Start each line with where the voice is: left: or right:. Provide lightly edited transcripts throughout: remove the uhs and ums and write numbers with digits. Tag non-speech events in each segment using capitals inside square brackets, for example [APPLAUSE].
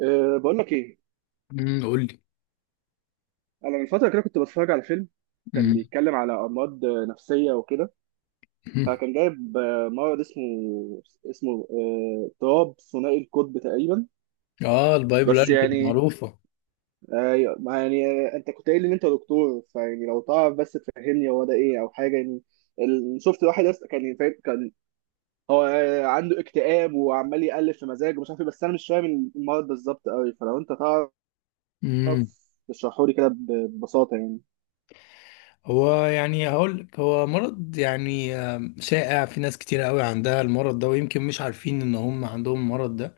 right: أه بقول لك ايه.
left: قول لي.
right: انا من فتره كده كنت بتفرج على فيلم، كان
left: امم.
right: بيتكلم على امراض نفسيه وكده. فكان جايب مرض اسمه اضطراب ثنائي القطب تقريبا.
left: اه،
right: بس
left: البايبولاريتي
right: يعني
left: معروفة.
right: ايوه ما يعني انت كنت قايل لي ان انت دكتور، فيعني لو تعرف بس تفهمني هو ده ايه او حاجه يعني. شفت واحد كان هو عنده اكتئاب وعمال يقلب في مزاجه ومش عارف ايه، بس انا مش فاهم المرض بالظبط قوي، فلو انت تعرف
left: امم
right: تشرحه لي كده ببساطه يعني.
left: هو يعني هقول لك هو مرض يعني شائع في ناس كتير قوي عندها المرض ده ويمكن مش عارفين ان هم عندهم المرض ده.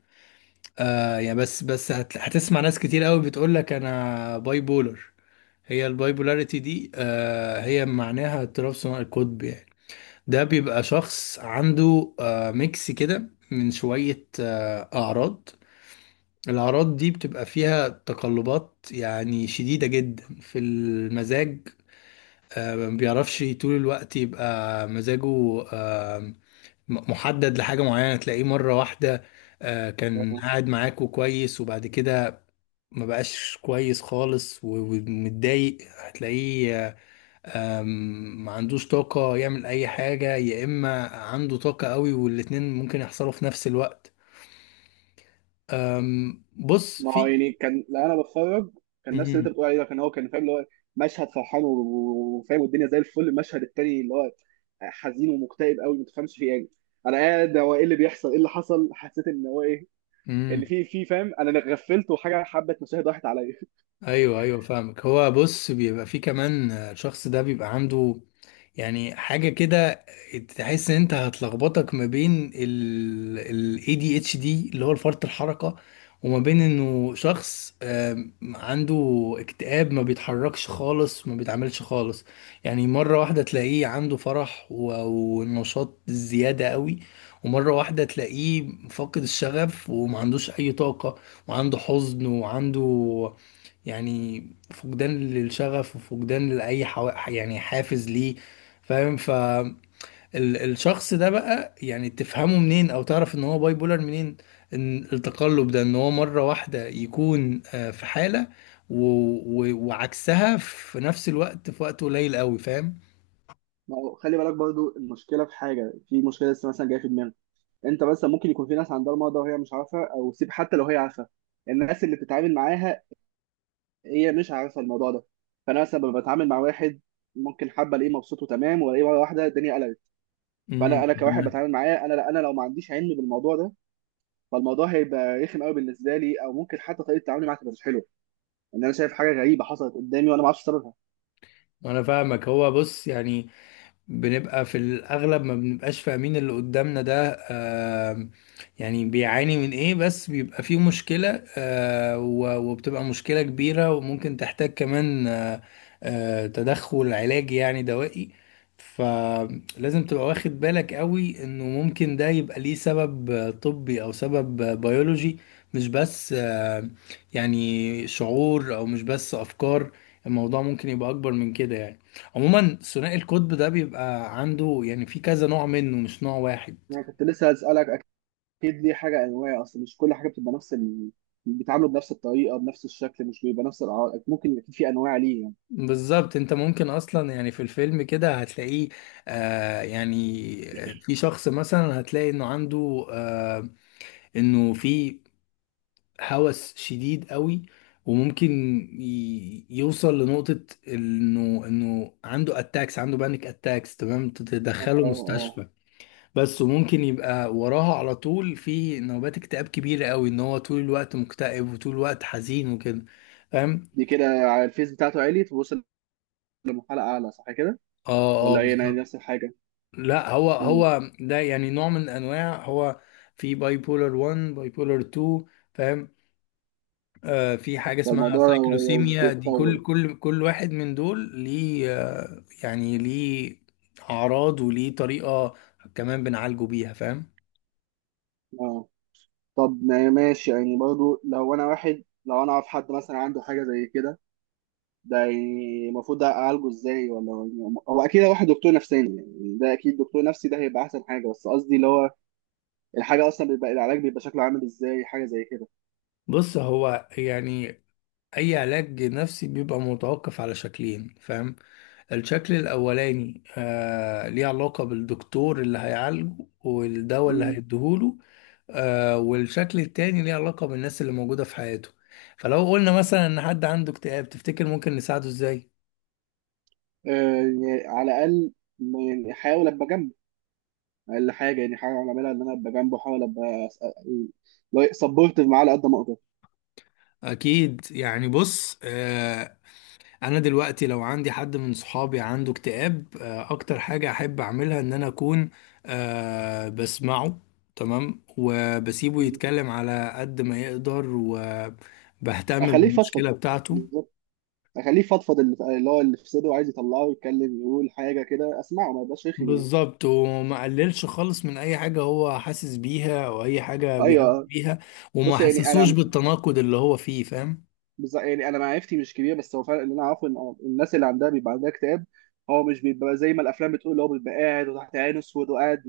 left: يعني بس بس هتسمع ناس كتير قوي بتقول لك انا بايبولر. هي البايبولاريتي دي هي معناها اضطراب ثنائي القطب يعني. ده بيبقى شخص عنده ميكس كده من شوية أعراض. الأعراض دي بتبقى فيها تقلبات يعني شديدة جدا في المزاج. ما بيعرفش طول الوقت يبقى مزاجه محدد لحاجة معينة. تلاقيه مرة واحدة كان قاعد معاكوا كويس وبعد كده ما بقاش كويس خالص ومتضايق. هتلاقيه آه، آم، ما عندوش طاقة يعمل أي حاجة، يا إما عنده طاقة قوي، والاتنين ممكن يحصلوا في نفس الوقت. بص
right: ما هو
left: في.
right: يعني كان لو انا بتفرج كان نفس اللي انت
left: مم.
right: بتقول عليه ده، كان هو كان فاهم اللي هو مشهد فرحان وفاهم والدنيا زي الفل، المشهد التاني اللي هو حزين ومكتئب قوي ما تفهمش فيه يعني. انا قاعد هو ايه اللي بيحصل، ايه اللي حصل، حسيت ان هو ايه،
left: مم.
right: ان في فاهم انا اللي غفلت وحاجه حبه مشاهد راحت عليا.
left: ايوه، ايوه، فاهمك. هو بص بيبقى فيه كمان الشخص ده بيبقى عنده يعني حاجة كده. تحس ان انت هتلخبطك ما بين ال ADHD اللي هو فرط الحركة، وما بين انه شخص عنده اكتئاب ما بيتحركش خالص، ما بيتعملش خالص. يعني مرة واحدة تلاقيه عنده فرح ونشاط زيادة قوي، ومرة واحدة تلاقيه فاقد الشغف وما عندوش اي طاقة، وعنده حزن وعنده يعني فقدان للشغف وفقدان لأي يعني حافز ليه. فاهم؟ فالشخص ده بقى يعني تفهمه منين او تعرف ان هو باي بولر منين؟ ان التقلب ده، ان هو مرة واحدة يكون في حالة و... وعكسها في نفس الوقت في وقت قليل قوي. فاهم؟
right: ما هو خلي بالك برضو المشكله في حاجه، في مشكله لسه مثلا جايه في دماغي. انت مثلا ممكن يكون في ناس عندها المرض ده وهي مش عارفه، او سيب، حتى لو هي عارفه الناس اللي بتتعامل معاها هي مش عارفه الموضوع ده. فانا مثلا لما بتعامل مع واحد ممكن حابه الاقيه مبسوط وتمام والاقيه مره واحده الدنيا قلبت. فانا كواحد
left: امم
right: بتعامل معاه، انا لو ما عنديش علم بالموضوع ده، فالموضوع هيبقى رخم قوي بالنسبه لي، او ممكن حتى طريقه تعاملي معاه تبقى مش حلوه، ان انا شايف حاجه غريبه حصلت قدامي وانا ما اعرفش سببها.
left: انا فاهمك. هو بص يعني بنبقى في الأغلب ما بنبقاش فاهمين اللي قدامنا ده يعني بيعاني من إيه، بس بيبقى فيه مشكلة وبتبقى مشكلة كبيرة وممكن تحتاج كمان تدخل علاجي يعني دوائي. فلازم تبقى واخد بالك قوي إنه ممكن ده يبقى ليه سبب طبي، أو سبب بيولوجي، مش بس يعني شعور، أو مش بس أفكار. الموضوع ممكن يبقى أكبر من كده يعني. عموما ثنائي القطب ده بيبقى عنده يعني في كذا نوع منه، مش نوع واحد.
right: يعني كنت لسه هسالك، اكيد دي حاجه انواع، اصل مش كل حاجه بتبقى نفس ال... بيتعاملوا بنفس الطريقه بنفس الشكل، مش بيبقى نفس الاعراض، ممكن يكون في انواع ليه يعني.
left: بالظبط، انت ممكن اصلا يعني في الفيلم كده هتلاقيه يعني في شخص مثلا هتلاقي انه عنده في هوس شديد قوي. وممكن يوصل لنقطة انه عنده اتاكس، عنده بانيك اتاكس، تمام
right: اه
left: تدخله
right: اه.
left: مستشفى. بس وممكن يبقى وراها على طول في نوبات اكتئاب كبيرة قوي، ان هو طول الوقت مكتئب وطول الوقت حزين وكده. فاهم؟
right: دي كده على الفيس بتاعته عالي، توصل لمرحله اعلى صح كده
left: اه، اه،
right: ولا ايه؟ انا
left: بالظبط.
right: نفس الحاجه.
left: لا، هو
right: مم.
left: هو ده يعني نوع من انواع. هو في باي بولر 1 باي بولر 2. فاهم؟ آه في حاجة اسمها
right: فالموضوع لو، لو
left: سايكلوسيميا. دي
right: بيتطور.
left: كل واحد من دول ليه يعني ليه اعراض وليه طريقة كمان بنعالجه بيها. فاهم؟
right: اه. طب ما ماشي، يعني برضو لو انا واحد، لو انا اعرف حد مثلا عنده حاجه زي كده، ده يعني المفروض اعالجه ازاي؟ ولا يعني هو اكيد هروح لدكتور نفساني، يعني ده اكيد دكتور نفسي ده هيبقى احسن حاجه، بس قصدي اللي هو الحاجه اصلا بيبقى العلاج بيبقى شكله عامل ازاي حاجه زي كده.
left: بص هو يعني اي علاج نفسي بيبقى متوقف على شكلين. فاهم؟ الشكل الاولاني ليه علاقة بالدكتور اللي هيعالجه والدواء اللي
right: مم.
left: هيديهوله. والشكل التاني ليه علاقة بالناس اللي موجودة في حياته. فلو قلنا مثلا ان حد عنده اكتئاب، تفتكر ممكن نساعده ازاي؟
right: آه يعني على الاقل، يعني احاول ابقى جنبه. اقل حاجه يعني حاجه اعملها ان انا ابقى جنبه، احاول ابقى سبورتيف معاه على قد ما اقدر.
left: اكيد، يعني بص انا دلوقتي لو عندي حد من صحابي عنده اكتئاب، اكتر حاجة احب اعملها ان انا اكون بسمعه. تمام، وبسيبه
right: مم.
left: يتكلم على قد ما يقدر، وبهتم
right: اخليه يفضفض،
left: بالمشكلة بتاعته.
right: اخليه يفضفض اللي هو اللي في صدره وعايز يطلعه، يتكلم، يقول حاجه كده اسمعه، ما يبقاش رخم يعني.
left: بالظبط، وما قللش خالص من اي حاجة هو حاسس بيها او اي حاجة
right: ايوه
left: بيعمل
right: آه.
left: بيها، وما
right: بص يعني
left: حسسوش
right: انا
left: بالتناقض اللي هو فيه. فاهم؟
right: يعني انا معرفتي مش كبيره، بس هو فعلا اللي انا اعرفه ان الناس اللي عندها بيبقى عندها اكتئاب، هو مش بيبقى زي ما الافلام بتقول، اللي هو بيبقى قاعد وتحت عينه اسود وقاعد،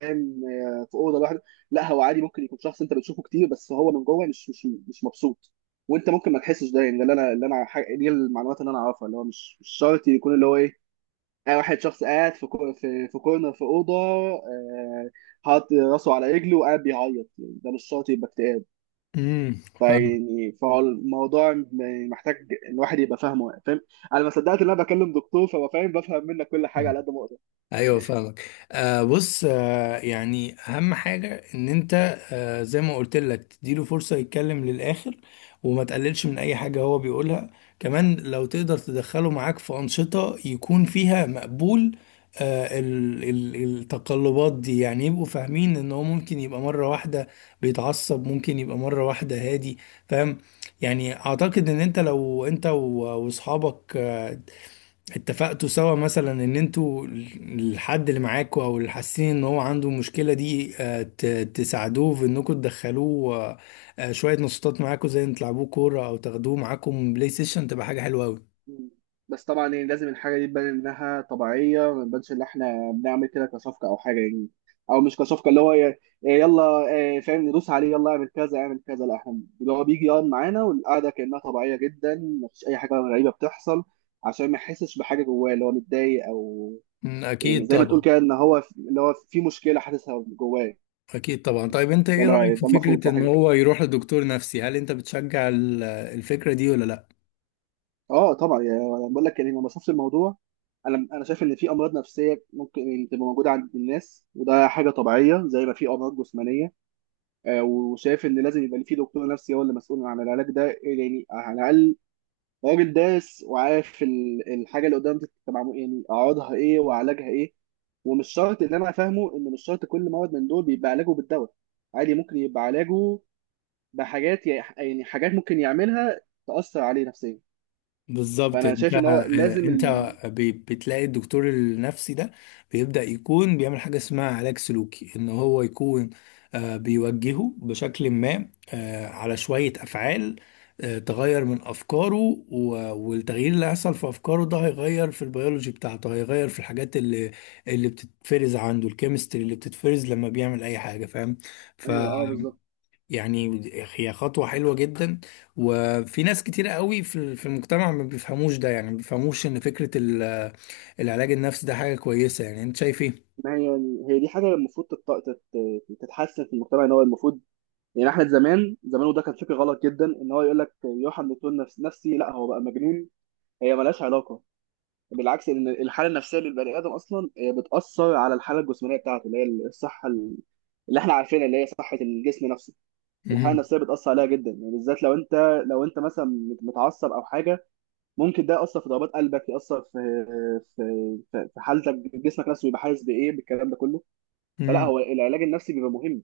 right: فاهم، في اوضه لوحده. لا هو عادي ممكن يكون شخص انت بتشوفه كتير بس هو من جوه مش مبسوط، وانت ممكن ما تحسش ده. يعني ده اللي انا، دي المعلومات اللي انا اعرفها، اللي هو مش شرط يكون اللي هو ايه، واحد شخص قاعد في في كورنر في اوضه، آه، حاطط راسه على رجله وقاعد بيعيط. يعني ده مش شرط يبقى اكتئاب.
left: فاهم.
right: فيعني فالموضوع محتاج الواحد يبقى فاهمه، فاهم. انا ما صدقت ان انا بكلم دكتور، بفهم منك كل حاجه على قد ما اقدر.
left: ايوه فاهمك، بص يعني اهم حاجه ان انت زي ما قلت لك تديله فرصه يتكلم للاخر، وما تقللش من اي حاجه هو بيقولها. كمان لو تقدر تدخله معاك في انشطه يكون فيها مقبول. ال التقلبات دي، يعني يبقوا فاهمين ان هو ممكن يبقى مره واحده بيتعصب، ممكن يبقى مره واحده هادي. فاهم؟ يعني اعتقد ان انت لو انت واصحابك اتفقتوا سوا مثلا ان انتوا الحد اللي معاكوا، او اللي حاسين ان هو عنده المشكله دي، تساعدوه في انكم تدخلوه شويه نشاطات معاكوا، زي ان تلعبوه كوره او تاخدوه معاكم بلاي ستيشن، تبقى حاجه حلوه قوي.
right: مم. بس طبعا يعني لازم الحاجة دي تبان إنها طبيعية، ما نبانش إن إحنا بنعمل كده كصفقة أو حاجة يعني. أو مش كصفقة اللي هو ي- يلا آه، فاهم، ندوس عليه يلا اعمل كذا اعمل كذا، لا، إحنا اللي هو بيجي يقعد معانا والقعدة كأنها طبيعية جدا، مفيش أي حاجة غريبة بتحصل، عشان ما يحسش بحاجة جواه اللي هو متضايق أو يعني
left: اكيد
right: زي ما تقول
left: طبعا.
right: كده، إن هو اللي هو في مشكلة حاسسها جواه.
left: اكيد طبعا. طيب، انت ايه رايك في
right: ده المفروض،
left: فكره
right: صح.
left: ان هو يروح لدكتور نفسي؟ هل انت بتشجع الفكره دي ولا لا؟
right: اه طبعا، يعني انا بقول لك يعني ما بشوفش الموضوع، انا شايف ان في امراض نفسيه ممكن يعني تبقى موجوده عند الناس وده حاجه طبيعيه زي ما في امراض جسمانيه. وشايف ان لازم يبقى في دكتور نفسي هو اللي مسؤول عن العلاج ده، يعني على الاقل راجل دارس وعارف الحاجه اللي قدام دي تبقى يعني اعراضها ايه وعلاجها ايه. ومش شرط، اللي انا فاهمه ان مش شرط كل مرض من دول بيبقى علاجه بالدواء، عادي ممكن يبقى علاجه بحاجات، يعني حاجات ممكن يعملها تأثر عليه نفسيا.
left: بالظبط.
right: فانا
left: انت
right: شايف ان هو
left: آه،
right: لازم.
left: انت بتلاقي الدكتور النفسي ده بيبدأ يكون بيعمل حاجة اسمها علاج سلوكي، ان هو يكون بيوجهه بشكل ما على شوية افعال تغير من افكاره. والتغيير اللي هيحصل في افكاره ده هيغير في البيولوجي بتاعته، هيغير في الحاجات اللي بتتفرز عنده، الكيمستري اللي بتتفرز لما بيعمل اي حاجة. فاهم؟
right: ايوه اه بالظبط.
left: يعني هي خطوة حلوة جدا. وفي ناس كتير قوي في المجتمع ما بيفهموش ده، يعني ما بيفهموش ان فكرة العلاج النفسي ده حاجة كويسة. يعني انت شايف ايه؟
right: ما هي، هي دي حاجه المفروض تتحسن في المجتمع، ان هو المفروض يعني احنا زمان وده كان فكر غلط جدا، ان هو يقول لك يوحنا دكتور نفسي لا هو بقى مجنون، هي ملهاش علاقه. بالعكس، ان الحاله النفسيه للبني ادم اصلا هي بتاثر على الحاله الجسمانيه بتاعته، اللي هي الصحه اللي احنا عارفينها اللي هي صحه الجسم نفسه. الحاله
left: امم،
right: النفسيه بتاثر عليها جدا يعني، بالذات لو انت، لو انت مثلا متعصب او حاجه، ممكن ده يأثر في ضربات قلبك، يأثر في، في، في حالتك، جسمك نفسه بيبقى حاسس بإيه بالكلام ده كله. فلا
left: امم،
right: هو العلاج النفسي بيبقى مهم،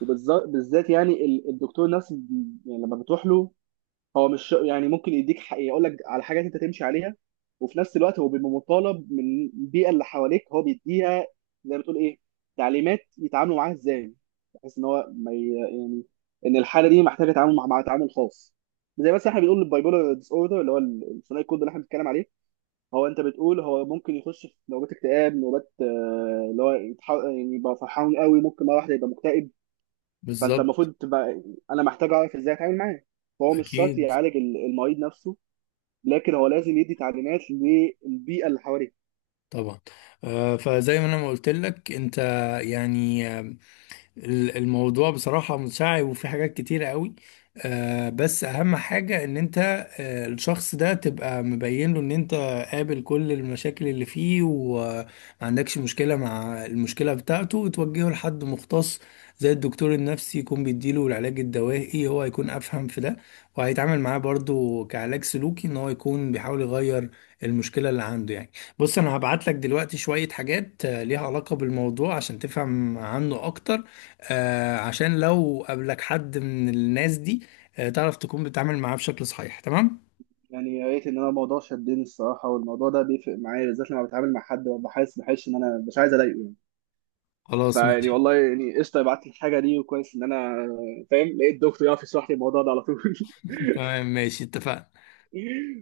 right: وبالذات يعني الدكتور نفسه يعني لما بتروح له هو مش يعني ممكن يديك يقول لك على حاجات انت تمشي عليها، وفي نفس الوقت هو بيبقى مطالب من البيئة اللي حواليك هو بيديها زي ما تقول ايه، تعليمات يتعاملوا معاها ازاي، بحيث ان هو ما يعني ان الحالة دي محتاجة تعامل مع، تعامل خاص. زي مثلا احنا بنقول البايبولار ديس اوردر اللي هو الثنائي القطبي اللي احنا بنتكلم عليه، هو انت بتقول هو ممكن يخش في نوبات اكتئاب، نوبات اللي هو يعني يبقى فرحان قوي ممكن مره واحده يبقى مكتئب. فانت
left: بالظبط،
right: المفروض تبقى، انا محتاج اعرف ازاي اتعامل معاه. فهو مش شرط
left: اكيد
right: يعالج المريض نفسه، لكن هو لازم يدي تعليمات للبيئه اللي حواليه.
left: طبعا. فزي ما انا ما قلت لك، انت يعني الموضوع بصراحة متشعب، وفي حاجات كتيرة قوي. بس أهم حاجة إن أنت الشخص ده تبقى مبين له إن أنت قابل كل المشاكل اللي فيه، وما عندكش مشكلة مع المشكلة بتاعته، وتوجهه لحد مختص زي الدكتور النفسي يكون بيديله العلاج الدوائي، هو هيكون أفهم في ده، وهيتعامل معاه برضو كعلاج سلوكي إن هو يكون بيحاول يغير المشكلة اللي عنده يعني. بص، أنا هبعت لك دلوقتي شوية حاجات ليها علاقة بالموضوع عشان تفهم عنه أكتر، عشان لو قابلك حد من الناس دي تعرف تكون بتتعامل معاه بشكل صحيح. تمام،
right: يعني يا ريت، ان انا الموضوع شدني الصراحه، والموضوع ده بيفرق معايا بالذات لما بتعامل مع حد وببقى حاسس بحس ان انا مش عايز اضايقه يعني.
left: خلاص
right: فيعني
left: ماشي.
right: والله يعني قشطه بعت لي الحاجه دي، وكويس ان انا فاهم، لقيت دكتور يعرف يشرح لي الموضوع ده على طول.
left: [LAUGHS] تمام، ماشي، اتفقنا.
right: [LAUGHS]